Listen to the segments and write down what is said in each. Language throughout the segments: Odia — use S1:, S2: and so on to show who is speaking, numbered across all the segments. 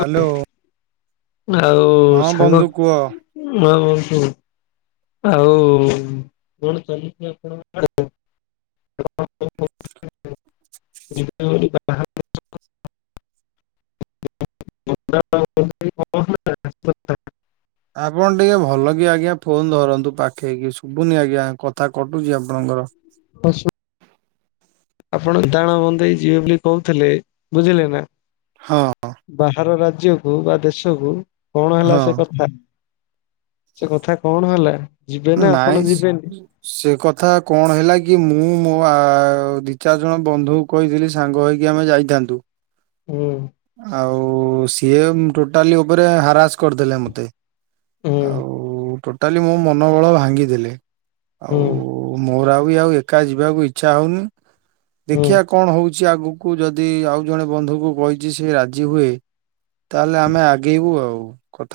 S1: ହ୍ୟାଲୋ
S2: ଆଉ
S1: ହଁ
S2: ସାଙ୍ଗ
S1: ବନ୍ଧୁ କୁହ।
S2: ହଉ ଆଉ କଣ ଚାଲିଛି ଆପଣ ଯିବେ ବୋଲି
S1: ଆପଣ ଟିକେ ଭଲ କି ଆଜ୍ଞା ଫୋନ ଧରନ୍ତୁ ପାଖେଇକି ଶୁଭୁନି ଆଜ୍ଞା କଥା କଟୁଛି ଆପଣଙ୍କର
S2: ଆଶ ଆପଣ ଦାଣ ବନ୍ଦେଇ ଯିବେ ବୋଲି କହୁଥିଲେ ବୁଝିଲେ ନା
S1: ହଁ
S2: ବାହାର ରାଜ୍ୟକୁ ବା ଦେଶକୁ କଣ ହେଲା
S1: ହଁ
S2: ସେ କଥା ସେ କଥା କଣ ହେଲା ଯିବେ ନା ଆପଣ ଯିବେନି
S1: ନାଇଁ ସେ କଥା କଣ ହେଲା କି ମୁଁ ମୋ ଆଉ ଦି ଚାରି ଜଣ ବନ୍ଧୁ କହିଥିଲି ସାଙ୍ଗ ହେଇକି ଆମେ ଯାଇଥାନ୍ତୁ
S2: ହୁଁ
S1: ଆଉ ସିଏ ଟୋଟାଲି ଉପରେ ହାରାସ କରିଦେଲେ ମତେ
S2: ହୁଁ
S1: ଆଉ ଟୋଟାଲି ମୋ ମନୋବଳ ଭାଙ୍ଗିଦେଲେ
S2: ହୁଁ
S1: ଆଉ ମୋର ଆ ବି ଆଉ ଏକା ଯିବାକୁ ଇଚ୍ଛା ହଉନି
S2: ହୁଁ
S1: ଦେଖିବା କଣ ହଉଛି? କିଛି ଆଗକୁ ଯଦି ଆଉ ଜଣେ ବନ୍ଧୁଙ୍କୁ କହି ଯି ସେ ରାଜି ହୁଏ ।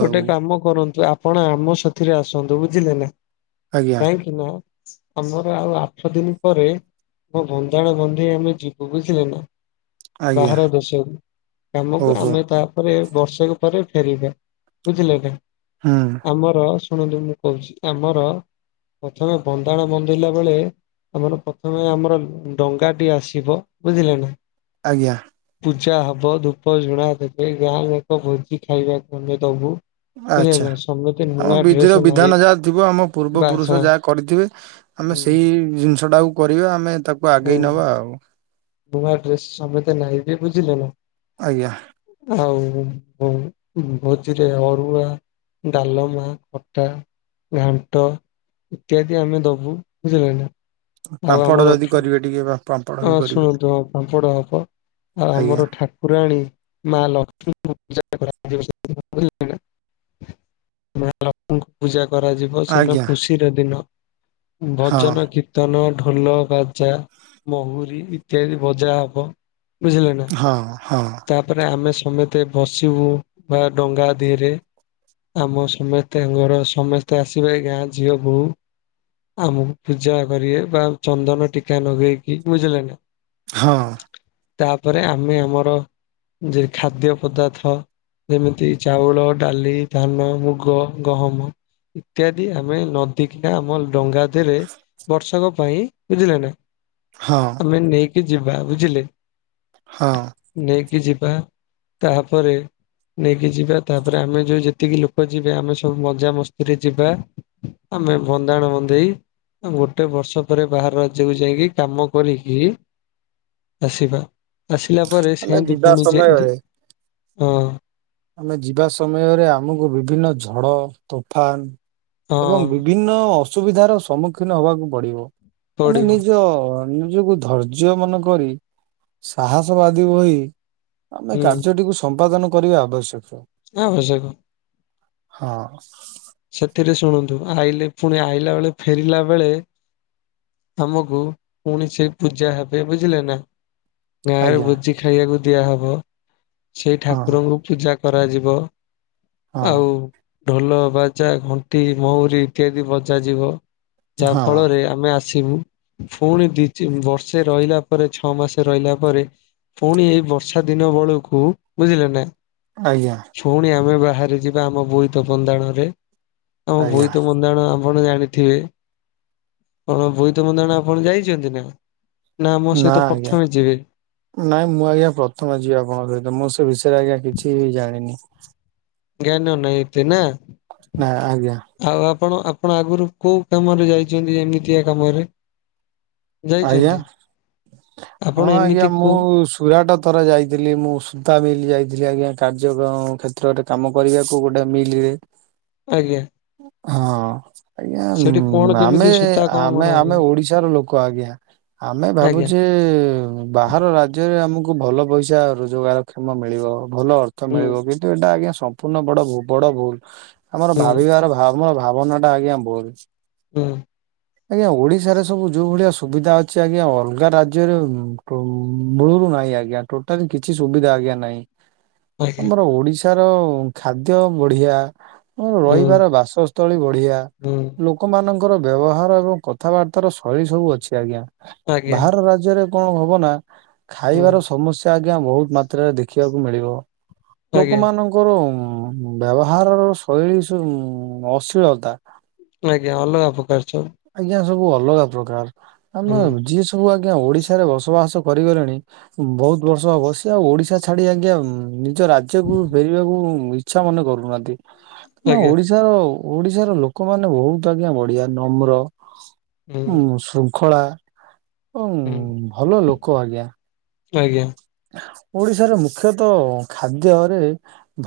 S2: ଗୋଟେ କାମ କରନ୍ତୁ ଆପ ଆପଣ ଆମ ସାଥିରେ ଆସନ୍ତୁ ବୁଝିଲେ ନା,
S1: ଆଜ୍ଞା
S2: କାହିଁକି ନା ଆମର ଆଉ ଆଠ ଦିନ ପରେ ମୋ ବନ୍ଦାଣ ବନ୍ଧେଇ ଆମେ ଯିବୁ ବୁଝିଲେ ନା?
S1: ଆଜ୍ଞା
S2: ବାହାର ଦେଶକୁ କାମକୁ
S1: ଓହୋ
S2: ଆମେ ତାପରେ ବର୍ଷକ ପରେ ଫେରିବା। ବୁଝିଲେ ନା,
S1: ହୁଁ
S2: ଆମର ଶୁଣନ୍ତ ମୁଁ କହୁଛି ଆମର ପ୍ରଥମେ ବନ୍ଦାଣ ବନ୍ଦେଇଲା ବେଳେ ଆମର ପ୍ରଥମେ ଆମର ଡଙ୍ଗାଟି ଆସିବ ବୁଝିଲେ ନା।
S1: ଆଜ୍ଞା।
S2: ପୂଜା ହବ ଧୂପ ଜଝୁଣା ଦେବେ ଗାଁ ଯାକ ଭୋଜି ଖାଇବାକୁ ଆମେ ଦବୁ।
S1: ଆଚ୍ଛା
S2: ବୁଝିଲେନା ସମ
S1: ଆମ ବିଧିର ବିଧାନ ଯାହା ଥିବ ଆମ ପୂର୍ବ
S2: ବାସ
S1: ପୁରୁଷ ଯାହା କରିଥିବେ ଆମେ
S2: ହୁଁ
S1: ସେଇ ଜିନିଷ ଟାକୁ କରିବା ଆମେ ତାକୁ ଆଗେଇ ନବା ଆଉ।
S2: ନୁଆ ଡ୍ରେସ ସମତେ ନାଇବେ ବୁଝିଲେ ନା?
S1: ଆଜ୍ଞା
S2: ଆଉ ଭୋ ଭୋଜିରେ ଅରୁଆ, ଡାଲମା, ଖଟା ଘାଣ୍ଟ ଇତ୍ୟାଦି ଆମେ ଦବୁ ବୁଝିଲ ନା।
S1: ପାମ୍ପଡ ଯଦି କରିବେ ଟିକେ ବା
S2: ଆ ଶୁଣନ୍ତୁ ଆଉ ପାମ୍ପଡ ହବ। ଆଉ
S1: ଆଜ୍ଞା
S2: ଆମର ଠାକୁରାଣୀ ମା ଲକ୍ଷ୍ମୀଙ୍କୁ ପୂାଜା। [unintelligible] କରାଯିବ ସେନ
S1: ଆଜ୍ଞା
S2: ଖୁସିର ଦିନ।
S1: ହଁ
S2: ଭଜନ, କୀର୍ତ୍ତନ, ଢୋଲ, ବାଜା ମହୁୁରୀ ଇତ୍ୟାଦି ବଜା ହବ ବୁଝିଲେ ନା।
S1: ହଁ ହଁ
S2: ତାପରେ ଆମେ ତମେତେ ବସିବୁ ବା ଡଙ୍ଗା ଦିରେ। ଆମ ସମସ୍ତେଙ୍କର ସମସ୍ତେ ଆସିବେ ଗାଁ ଝିଅ ବୋହୁ। ଆମକୁ ପୂଜା କରିବେ ବା ଚନ୍ଦନ ଟିକା ଲଗେଇକି ବୁଝିଲେ ନା ।
S1: ହଁ।
S2: ତାପରେ ଆମେ ଆମର ଯ ଖାଦ୍ୟ ପଦାର୍ଥ ଯେମିତି ଚାଉଳ, ଡାଲି, ଧାନ, ମୁଗ, ଗହମ ଇତ୍ୟାଦି ଆମେ ନଦୀ କିନା ଆମର ଡଙ୍ଗା ରେ ବର୍ଷକ ପାଇଁ ବୁଝିଲେ ନା
S1: ହଁ
S2: ଆମେ ନେଇ କିଯିବା ବୁଝିଲେ।
S1: ହଁ।
S2: ନେଇକି ଯିବା ତାପରେ ନେଇକି ଯିବା ତାପରେ ଆମେ ଯୋଉ ଯେତିକି ଲୋକ ଯିବେ ଆମେ ସବୁ ମଜା ମସ୍ତିରେ ଯିବା। ଆମେ ଭନ୍ଦାଣ ବନ୍ଦେଇ ଗୋଟେ ବର୍ଷ ପରେ ବାହାର ରାଜ୍ୟକୁୁ ଯାଇକି କାମ କରିକି ଆସିବା ଆସିଲା ପରେ
S1: ଆମେ
S2: ସେତି
S1: ଯିବା
S2: ପୁଣି ଯେ
S1: ସମୟରେ
S2: ହ।
S1: ଆମେ ଯିବା ସମୟରେ ଆମକୁ ବିଭିନ୍ନ ଝଡ଼, ତୋଫାନ
S2: ହଁ
S1: ଏବଂ ବିଭି
S2: ପଡିବ
S1: ନିଜକୁ ଧୈର୍ଯ୍ୟ ମନେ କରି ସାହସ ବାଦୀ ବହି ଆମେ
S2: ହୁଁ
S1: କାର୍ଯ୍ୟଟିକୁ ସମ୍ପାଦନ କରିବା ଆବଶ୍ୟକ।
S2: ହଁ, ଭଲସେ କ?
S1: ହଁ।
S2: ସେଥିରେ ଶୁଣନ୍ତୁ ଆଇଲେ ପୁଣି ଆଇଲା ବେଳେ ଫେରିଲା ବେଳେ ଆମକୁ ପୁଣି ସେ ପୂଜା ହେବେ ବୁଝିଲେ ନା। ଗାଁରେ
S1: ଆଜ୍ଞା
S2: ଭୋଜି ଖାଇବାକୁ ଦିଆହବ ସେଇ
S1: ହଁ
S2: ଠାକୁରଙ୍କୁ କରାଯିବ
S1: ହଁ
S2: ଆଉ ଢ଼ୋଲ ବା ା ଘଣ୍ଟି ମହୁୁରୀ ଇତ୍ୟାଦି ବଜ ଯିବ ଯାହା
S1: ହଁ
S2: ଫଳରେ ଆମେ ଆସିବୁ ପୁଣି ଦି ବର୍ଷେ ରହିଲା ପରେ ଛଅ ମାସ ରହିଲା ପରେ ପୁଣି ଏଇ ବର୍ଷା ଦିନ ବେଳକୁ ବୁଝିଲେ ନା
S1: ଆଜ୍ଞା
S2: ଶୁଣି ଆମେ ବାହାରେ ଯିବା ଆମ ବୋଇତ ବନ୍ଦାଣରେ ଆଁ ଭୁଇ
S1: ଆଜ୍ଞା
S2: ତ ମନ୍ଦାଣମ ଆପଣ ଜାଣିଥିବେ କଣ ବୋଇତମନ୍ଦଣ ଆପଣ ଯାଇଛନ୍ତି ନା ନା ଆମ ସହିତ
S1: ନାଁ ଆଜ୍ଞା
S2: ପ୍ରଥମେ ଯିବେ
S1: ନାଇଁ ମୁଁ ଆଜ୍ଞା ପ୍ରଥମେ ଯିବ ଆପଣଙ୍କ ସହିତ ମୁଁ ସେ ବିଷୟରେ ଆଜ୍ଞା କି ି ବି ଜାଣନି
S2: ହାନନଇତି ନା
S1: ନା ଆଜ୍ଞା
S2: ଆଉ ଆପଣ ଆପଣ ଆଗରୁ କୋଉ କାମରେ ଯାଇଛନ୍ତି ଏମିତିଆ କାମରେ
S1: ଆଜ୍ଞା
S2: ଯାଇଛନ୍ତି ଆପଣ
S1: ହଁ ଆଜ୍ଞା
S2: ଏମିତି କୁ
S1: ମୁଁ ସୁରାଟ ଥର ଯାଇଥିଲି ମୁଁ ସୁତା ମିଲ ଯାଇଥିଲି ଆଜ୍ଞା କା ନିଜୋଗ କ୍ଷେତ୍ରରେ କାମ କରିବାକୁ ଗୋଟେଏ ମିଲରେ
S2: ଆଜ୍ଞା
S1: ହଁ ଆଜ୍ଞା
S2: ସେଠି କଣ
S1: ଆମେ
S2: କେମିତି ସୂତା କଣ
S1: ଆମେ
S2: ବଣା ହୁଏ
S1: ଆମେ ଓଡିଶାର ଲୋକ ଆଜ୍ଞା ଆମେ
S2: ଆଜ୍ଞା
S1: ଭାବୁଛେ ବାହାର ରାଜ୍ୟରେ ଆମକୁ ଭଲ ପଇସା ରୋଜଗାର କ୍ଷମ ମିଳିବ ଭଲ ଅର୍ଥ
S2: ହୁଁ
S1: ମିଳିବ କିନ୍ତୁ ଏଟା ଆଜ୍ଞା ସମ୍ପୂର୍ଣ୍ଣ ବଡ ବଡ ଭୁଲ ଆମର
S2: ହୁଁ
S1: ଭାବିବାରର ଭାବନା ଟା ଆଜ୍ଞା ଭୁଲ୍।
S2: ହୁଁ।
S1: ଆଜ୍ଞା ଓଡିଶାରେ ସବୁ ଯୋଉ ଭଳିଆ ସୁବିଧା ଅଛି ଆଜ୍ଞା ଅଲଗା ରାଜ୍ୟରେ ମୁଳୁରୁ ନାହିଁ ଆଜ୍ଞା ଟୋଟାଲି କିଛି ସୁବିଧା ଆଜ୍ଞା ନାହିଁ
S2: ଆଜ୍ଞା
S1: ଆମର ଓଡିଶାର ଖାଦ୍ୟ ବଢିଆ
S2: ହୁଁ
S1: ରହିବାର ବାସସ୍ଥଳୀ ବଢିଆ
S2: ହୁଁ
S1: ଲୋକମାନଙ୍କର ବ୍ୟବହାର ଏବଂ କଥାବାର୍ତ୍ତାର ଶୈଳୀ ସବୁ ଅଛି ଆଜ୍ଞା
S2: ଆଜ୍ଞା
S1: ବାହାର ରାଜ୍ୟରେ କଣ ହବ ନା
S2: ହୁଁ
S1: ଖାଇବାର ସମସ୍ୟା ଆ ଆଜ୍ଞା ବହୁତ ମାତ୍ରାରେ ଦେଖିବାକୁ ମିଳିବ ଲୋକ
S2: ଆଜ୍ଞା
S1: ମାନଙ୍କର ବ୍ୟବହାରର ଶୈଳୀ ଅସିଳତା।
S2: ଆଜ୍ଞା ଅଲଗା ଉପକାର ଚ
S1: ଆଜ୍ଞା ସବୁ ଅଲଗା ପ୍ରକାର ଆମେ
S2: ହୁଁ
S1: ଯିଏ ସବୁ ଆ ଆଜ୍ଞା ଓଡିଶାରେ ବସବାସ କରିଗଲେଣି ବହୁତ ବର୍ଷ ହବ ସିଏ ଆଉ ଓଡିଶା ଛାଡି ଆଜ୍ଞା ନି ନିଜ ରାଜ୍ୟକୁ ଫେରିବାକୁ ଇଚ୍ଛା ମନେ କରୁନାହାନ୍ତି ତେଣୁ
S2: ଆଜ୍ଞା
S1: ଓଡିଶାର ଓଡିଶାର ଲୋକମାନେ ବହୁତ ଆଜ୍ଞା ବଢିଆ ନମ୍ର
S2: ହୁଁ
S1: ଶ୍ରୁ ଖଳା
S2: ହୁଁ
S1: ଏବଂ ଭଲ ଲୋକ ଆଜ୍ଞା।
S2: ଆଜ୍ଞା।
S1: ଓଡିଶାରେ ମୁଖ୍ୟତ ଖାଦ୍ୟରେ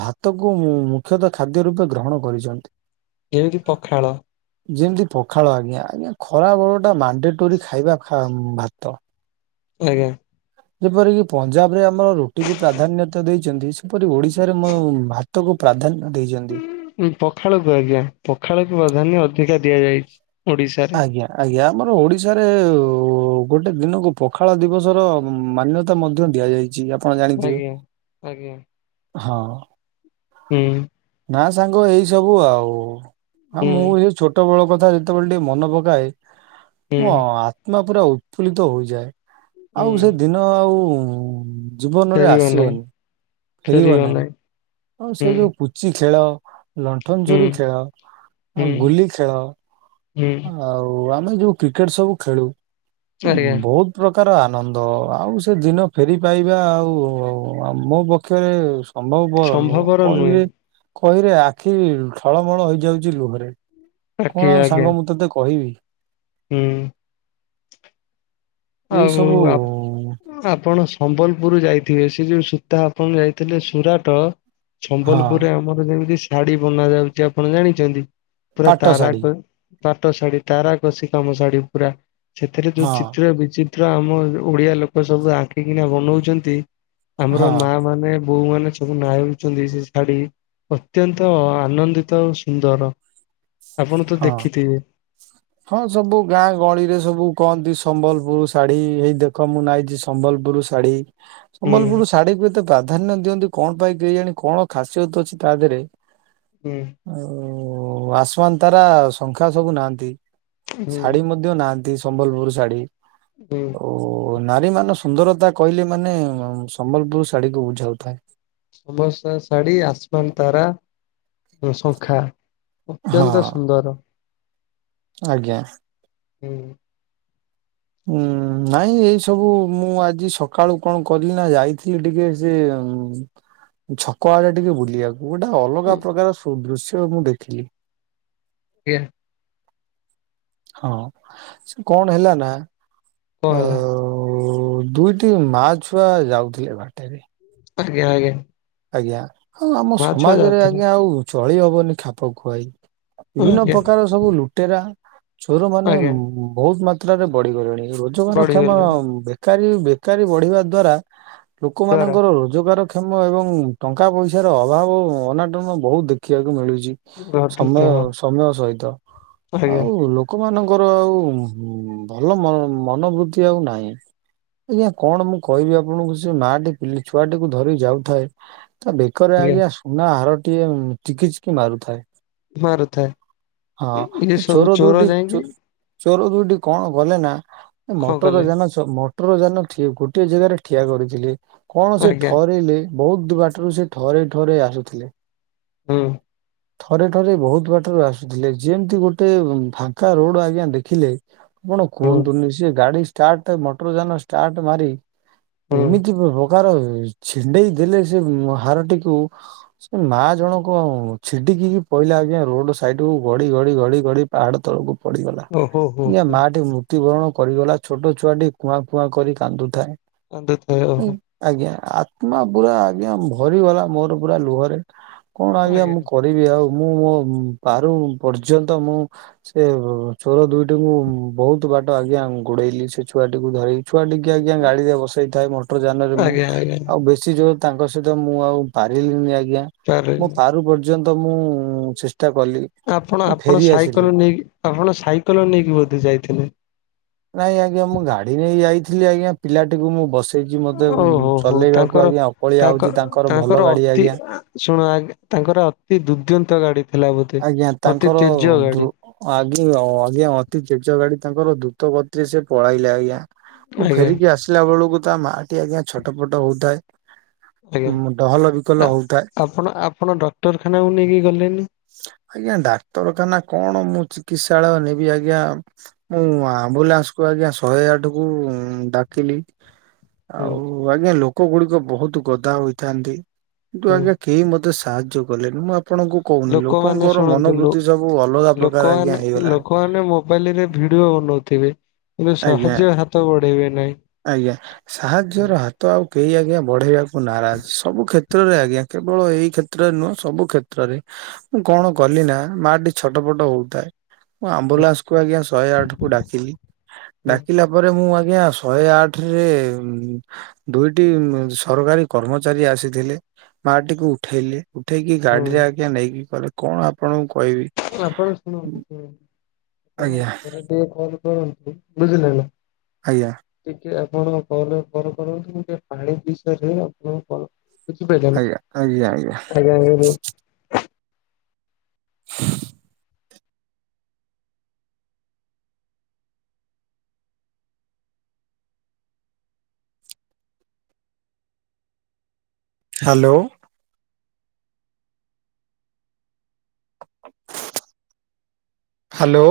S1: ଭାତ କ ମୁଖ୍ୟତ ଖାଦ୍ୟ ରୂପେ ଗ୍ରହଣ କରିଚନ୍ତି।
S2: ଯେମିତି ପଖାଳ।
S1: ଯେମତି ପଖାଳ ଆଜ୍ଞା ଆଜ୍ଞା ଖରା ବଳ ଟା ମାଣ୍ଡେ ଟୋରି ଖାଇବା ଖା ଭାତ।
S2: ଆଜ୍ଞା।
S1: ଯେପରିକି ପଞ୍ଜାବ ରେ ଆମର ରୁଟିକୁୁ ପ୍ରାଧାନ୍ୟତା ଦେଇଛନ୍ତି ସେପରି ଓଡିଶାରେ ଭା ତ କୁୁ ପ୍ରାଧାନ୍ୟ ଦେଇଛନ୍ତି
S2: ପଖାଳକୁ ଆଜ୍ଞା ପଖାଳକୁ ପ୍ରଧାନ୍ୟ ଅଧିକା ଦିଆଯାଇଚି।
S1: ଆଜ୍ଞା ଆଜ୍ଞା। ଆମର ଓଡ଼ିଶାରେ ଗୋଟେ ଦିନକୁ ପଖାଳ ଦିବସର ମାନ୍ୟତା ମଧ୍ୟ ଦିଆଯାଇଚି। [unintelligible] ଆପଣ ଜାଣିଥିବେ
S2: ଆଜ୍ଞା ଆଜ୍ଞା
S1: ହଁ।
S2: ହୁଁ।
S1: ନା ସାଙ୍ଗ ଏଇ ସବୁ ଆଉ ହ
S2: ହୁଁ
S1: ମୁଁ ସେ ଛୋଟବେଳ କଥା ଯେତେବେଳେ ଟିକେ ମନେ ପକାଏ
S2: ହୁଁ
S1: ମୋ ଆତ୍ମା ପୁରା ଉତ୍ଫୁଲ୍ଲିତ ହୋଇଯାଏ
S2: ହୁଁ।
S1: ଆଉ ସେ ଦିନ ଆଉ ହୁଁ ଜୀବନ ରେ
S2: ଫେରିବ ନାହିଁ
S1: ଆସିବନି।
S2: ଫେରିବ ନାଇଁ।
S1: ଆଉ ସେ ଯୋଉ କୁଚି ଖେଳ ଲଣ୍ଠନ
S2: ହୁଁ
S1: ଚୋରି ଖେଳ
S2: ହୁଁ
S1: ଆଉ ଗୁଲି ଖେଳ
S2: ହୁଁ
S1: ଆଉ ଆମେ ଯୋଉ କ୍ରିକେଟ ସବୁ ଖେଳୁ
S2: ଆଜ୍ଞା।
S1: ବହୁତ ପ୍ରକା ପ୍ରକାର ଆନନ୍ଦ ଆଉ ସେ ଦିନ ଫେରି ପାଇବା ଆଉ ମୋ ପକ୍ଷରେ ସମ୍ଭବ ବର ନୁହଁ
S2: ସମ୍ଭବର ନୁହେଁ
S1: କହିଲେ କହିଲେ ଆଖି ଠଳମଳ ହେଇଯାଉଚି ଲୁହରେ। କଣ
S2: ଆଖି
S1: ଆଉ
S2: ଆ
S1: ସାଙ୍ଗ ମୁଁ ତୋତେ କହିବି।
S2: ହୁଁ।
S1: ଏଇ
S2: ଆଉ
S1: ସବୁ
S2: ପା ଆପଣ ସମ୍ବଲପୁରରୁ ଯାଇଥିବେ ସେ ଯୋଉ ସୂତା ଆପଣ ଯାଇଥିଲେ ସୁରାଟ
S1: ହଁ
S2: ସମ୍ବଲପୁରରେ ଆମର ଯେମିତି ଶାଢୀ ବନା ଯାଉଛି ଆପଣ ଜାଣିଚନ୍ତି ପୁରା
S1: ପାଟ ଶାଢୀ
S2: ତାରାକ ପାଟ ଶାଢୀ ତାରା କସି କାମ ଶାଢୀ ପୁରା ସେଥିରେ
S1: ହଁ
S2: ଯୋଉ ଚିତ୍ର ବି ତ୍ର ଆମ ଓଡିଆ ଲୋକ ସବୁ ଆଙ୍କିକିନା ବନଉଛନ୍ତି ଆମର
S1: ହଁ
S2: ମା ମାନେ ବୋଉ ମାନେ ସବୁ ନାଁଉଚନ୍ତି ସେ ଶାଢ଼ୀ ଅତ୍ୟନ୍ତ ଆନନ୍ଦିତ ଓ ସୁନ୍ଦର। ଆପଣ ତ
S1: ହଁ
S2: ଦେଖିଥିବେ
S1: ହଁ ସବୁ ଗାଁ ଗହଳିରେ ସବୁ କହନ୍ତି ସମ୍ବଲପୁର ଶାଢୀ ହେଇ ଦେଖ ମୁଁ ନାଇଁଚି ସମ୍ବଲପୁର ଶାଢୀ
S2: ହୁଁ।
S1: ସମ୍ବଲପୁର ଶାଢୀ କୁ ଏତେ ପ୍ରାଧାନ୍ୟ ଦିଅନ୍ତି କଣ ପାଇଁ କେହି ଜାଣି କଣ ଖାସି୍ୟତ ଅଛି ତା ଦେହରେ
S2: ହୁଁ
S1: ଆସୱନ୍ ତାରା ଶଙ୍ଖା ସବୁ ନାହାନ୍ତି
S2: ହୁଁ
S1: ଶାଢୀ ମଧ୍ୟ ନାହାନ୍ତି ସମ୍ବଲପୁର ଶାଢ଼ୀ
S2: ହୁଁ
S1: ଓ ଓ ନାରୀ ମାନେ ସୁନ୍ଦରତା କହିଲେ ମାନେ ସମ୍ବଲପୁର ଶାଢ଼ୀକୁ ବୁଝାଉଥାଏ
S2: ସମସ୍ୟା ଶାଢୀ ଆସନ୍ ତାରା ଶଙ୍ଖା ଅତ୍ୟନ୍ତ
S1: ହଁ
S2: ସୁନ୍ଦର
S1: ଆଜ୍ଞା
S2: ହୁଁ
S1: ହୁଁ ନାଇଁ ଏଇ ସବୁ ମୁଁ ଆଜି ସକାଳୁ କଣ କଲି ନା ଯାଇଥିଲି ଟିକେ ସେ ଉଁ ଛକ ଆଡା ଟିକେ ବୁଲିବାକୁ ଗୋଟେ ଅଲଗା ପ୍ରକାର ସଦୃଶ୍ୟ ମୁଁ ଦେଖିଲି
S2: ହ
S1: ହଁ ସେ କଣ ହେଲା ନା
S2: କହଲା
S1: ଓ ଦୁଇଟି ମା ଛୁଆ ଯାଉଥିଲେ ଘାଟରେ
S2: ଆ୍ଞ ଆେ
S1: ଆଜ୍ଞା ଆଉ ଆମ ସମାଜରେ ଆଜ୍ଞା ଆଉ ଚଳି ହବନି ଖାପ ଖୁଆଇ ବିଭିନ୍ନ
S2: ଆଜ୍ଞା
S1: ପ୍ରକାର ସବୁ ଲୁଟେରା ଛୋର ମାନେ
S2: ଆଜ୍ଞା
S1: ବହୁତ ମାତ୍ରରେ ବଢିଗଲେଣି ରୋଜଗାର କ୍ଷମା
S2: ବଢିଗଲେଣି।
S1: େକାରୀ ବେକାରୀ ବଢିବା ଦ୍ଵାରା
S2: ଦ୍ଵାରା
S1: ଲୋକମାନଙ୍କର ରୋଜଗାରକ୍ଷମ ଏବଂ ଟଙ୍କା ପଇସାର ଅଭାବ ଅନାଟନ ବହୁତ ଦେଖିବାକୁ ମିଳୁଛି ସମୟ
S2: ଘଟିଛି ହଁ
S1: ସମୟ ସହିତ
S2: ଆଜ୍ଞା
S1: ଆଉ ଲୋକମାନଙ୍କ ତାଙ୍କର ଆଉ ଭଲ ମନୋବୃଦ୍ଧି ଆଉ ନାହିଁ ଆଜ୍ଞା କଣ ମୁଁ କହିବି ଆପଣଙ୍କୁ ସେ ମାଟି ପିଲି ଛୁଆଟିକୁ ଧରିକି ଯାଉଥାଏ ତା ବେକରେ ଆଜ୍ଞା ସୁନା ହାର ଟିକଏ ଚିକି ଚିକି ମାରୁଥାଏ
S2: ମାରୁଥାଏ। ଇଏ
S1: ହଁ
S2: ସବୁ
S1: ଚୋର
S2: ଯାଇକି
S1: ଦୁଟିିକ ଚୋର ଦୁଇଟି କଣ ଗଲେ ନା
S2: କଣ
S1: ମଟର
S2: କଲେ
S1: ଜାନ ପଟ ଯାନ ଗୋଟିଏ ଜାଗାରେ ଠିଆ କରିଥିଲେ କଣ ସେ
S2: ଆଜ୍ଞା
S1: ଠରିଲେ ବହୁତ ଦୂ ବାଟାରୁ ସେ ଥରେ ଥରେ ଆସୁଥିଲେ
S2: ହୁଁ
S1: ଥରେ ଥରେ ବହୁତ ବାଟରୁ ଆସୁଥିଲେ ଯେମିତି ଗୋଟେ ଫାଙ୍କା ରୋଡ ଆଜ୍ଞା ଦେଖିଲେ ଆପଣ
S2: ହୁଁ
S1: କୁହନ୍ତୁନି ସେ ଗାଡି ଟ ମଟର ଯାନ ଷ୍ଟାର୍ଟ ମାରି
S2: ହୁଁ।
S1: ଏମିତି ପ୍ରକାର ଛିଣ୍ଡେଇ ଦେଲେ ସେ ହାରଟିକୁ ସେ ମା ଜଣକ ଛିଡିକି ପହିଲା ଆଜଞା ରୋଡ ସାଇଟ କୁ ଘଡି ଘଡି ଘଡି ଗଡି ପାହାଡ ତଳକୁ ପଡିଗଲା
S2: ଓହୋ ହୋ ହୋ
S1: ମାଟିିକେ ମୃତ୍ୟୁବରଣ କରିଗଲା ଛୋଟ ଛୁଆ ଟି କୁଆଁ କୁଆଁ କରି କାନ୍ଦୁଥାଏ
S2: ଅନ୍ଦୁଥ ଓହୋ
S1: ଉଁ, ଆଜ୍ଞା ଆତ୍ମା ପୁରା ଆଜ୍ଞା ଭରି ଗଲା ମୋର ପୁରା ଲୁହରେ କଣ ଆଜ୍ଞା ମୁଁ କରିବି ଆଉ ମୁଁ ମୋ ପାରୁ ପର୍ଯ୍ୟନ୍ତ ମୁଁ ସେ ଚୋର ଦୁଇଟିକୁ ବହୁତ ଛୁଆ ଟା ଆଜ୍ା ଗୁଡେଇଲି ସେ ଛୁଆ ଟିକୁ ଧରି ଛୁଆ ଟିକେ ଆଜ୍ଞା ଗାଡିରେ ବସେଇଥାଏ ମଟର ଯାନରେ ମୁଁ
S2: ଆଜ୍ଞା ଆଜ୍ଞା
S1: ଆଉ ବେଶୀ ତାଙ୍କ ସହିତ ମୁଁ ଆଉ ପାରିଲିନି ଆଜ୍ଞା
S2: ତାହେଲେ
S1: ମଁ ପାରୁ ପର୍ଯ୍ୟନ୍ତ ମୁଁ କଲି
S2: ଆପଣ
S1: ମୁଁ
S2: ଆପଣ
S1: ଫେରି ଆସିଲି।
S2: ସାଇକେଲ ନେଇକି ଆପଣ ସାଇକେଲ ନେଇକି ବୋଧେ ଯାଇଥିଲେ
S1: ନାଇଁ ଆଜ୍ଞା ମୁଁ ଗାଡି ନେଇ ଯାଇଥିଲି ଆଜ୍ଞା ପିଲାଟିକୁ ମୁଁ ବସେଇଛି ମତେ
S2: ଓହୋ ହୋ
S1: ଚଲେଇବାକୁ
S2: ତାଙ୍କର
S1: ଆଜ୍ଞା ହଉଛି
S2: ତାଙ୍କର
S1: ଭଲ
S2: ତାଙ୍କର
S1: ଗାଡି
S2: ଅତି
S1: ଆଜ୍ଞା।
S2: ଶୁଣ ଆ ତାଙ୍କର ଅତି ଦୁର୍ଦ୍ଦନ୍ତ ଗାଡି ଥିଲା ବୋଧେ।
S1: ଆଜ୍ଞା
S2: ଅତି
S1: ତାଙ୍କର
S2: ତେଜ ଗାଡି
S1: ଆ ଆଜ୍ଞା ଅତି ଚେଚ ଗାଡି ତାଙ୍କର ଦୂତ କତିରେ ସେ ପଳାଇଲେ ଆଜ୍ଞା ମୁଁ
S2: ଆଜ୍ଞା
S1: ଫେରିକି ଆସିଲା ବେଳକୁ ତା ମା ଟି ଆଜ୍ଞା ଛୋଟ ପୋଟ ହଉଥାଏ ଉଁ, ଡହଲ ବିକଲ
S2: ଆଜ୍ଞା
S1: ହଉଥାଏ
S2: ଆପଣ ଆପଣ ଡକ୍ଟରଖାନାକୁ ନେଇକି ଗଲେନି
S1: ଆଜ୍ଞା ଡାକ୍ତରଖାନା କଣ ମୁଁ ଚିକିତ୍ସାଳୟ ନେବି ଆଜ୍ଞା ମୁଁ ଆମ୍ବୁଲାନ୍ସ ୁ ଆଜ୍ଞା ଶହେ ଆଠ କୁ ଡାକିଲି
S2: ହୁଁ
S1: ଆଉ ଆଜ୍ଞା ଲୋକ ଗୁଡିକ ବହୁତ ଗଦା ହୋଇଥାନ୍ତି କିନ୍ତୁ
S2: ହୁଁ
S1: ଆଜ୍ଞା କେହି ମ ସାହାଯ୍ୟ କଲେନି ମୁଁ ଆପଣଙ୍କୁ କହୁନି
S2: ଲୋକମାନେ
S1: ଲୋକଙ୍କର
S2: ଶୁଣନ୍ତୁ
S1: ମନୋବୃତ୍ତି ସବୁ ଅଲଗା ପ୍ରକାର ଆଜ୍ଞା
S2: ଲୋକମାନେ
S1: ହେଇଗଲାଣି।
S2: ଲୋକମାନେ ମୋବାଇଲ ରେ ଭିଡିଓ ନଉଥିବେ କିନ୍ତୁ
S1: ଆଜ୍ଞା
S2: ସାହାଯ୍ୟ ହାତ ବଢେଇବେ ନାଇଁଁ
S1: ଆଜ୍ଞା ସାହାଯ୍ୟର ହାତ ଆଉ କେହି ଆଜ୍ଞା ବଢେଇବାକୁ ନାରାଜ ସବୁ କ୍ଷେତ୍ରରେ ଆଜ୍ଞ କେଳ ଏଇ କ୍ଷେତ୍ରରେ ନୁହେଁ ସବୁ କ୍ଷେତ୍ରରେ ମୁଁ କଣ କଲି ନା ମା ଟି ଛୋଟ ପଟ ହଉଥାଏ ମୁଁ ଆମ୍ବୁଲାନ୍ସକୁ ଆଜ୍ଞା ଶହେ ଆଠ କୁ ଡାକିଲି
S2: ହୁଁ
S1: ଡାକିଲା ପରେ ମୁଁ ଆଜ୍ଞା ଶହେ ଆଠ ରେ ଦୁଇଟି ସରକାରୀ କର୍ମଚାରୀ ଆସିଥିଲେ ମାଟିକୁ ଉଠେଇଲେ ଉଠେଇକି
S2: ହୁଁ
S1: ଗାଡିରେ ଆଜ୍ଞା ନେଇକି ଗଲେ କଣ ଆପଣଙ୍କୁ କହିବି
S2: ଆପଣ ଶୁଣ
S1: ଆଜ୍ଞା
S2: ବୁଝିଲେ ନା।
S1: ଆଜ୍ଞା
S2: ଟିକେ ଆପଣ କଣ କରନ ଗୋେ ପାଣି ବିଷୟରେ ଆପଣ କଣ କିଛିପିଲ ନା
S1: ଆଜ୍ଞା ଆଜ୍ଞା
S2: ଆଜ୍ଞା ଆଜ୍ଞ
S1: ହ୍ୟାଲୋ ହ୍ୟାଲୋ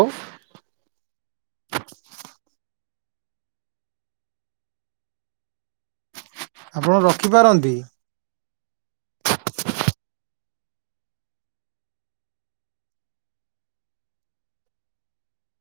S1: ଆପଣ ରଖିପାରନ୍ତି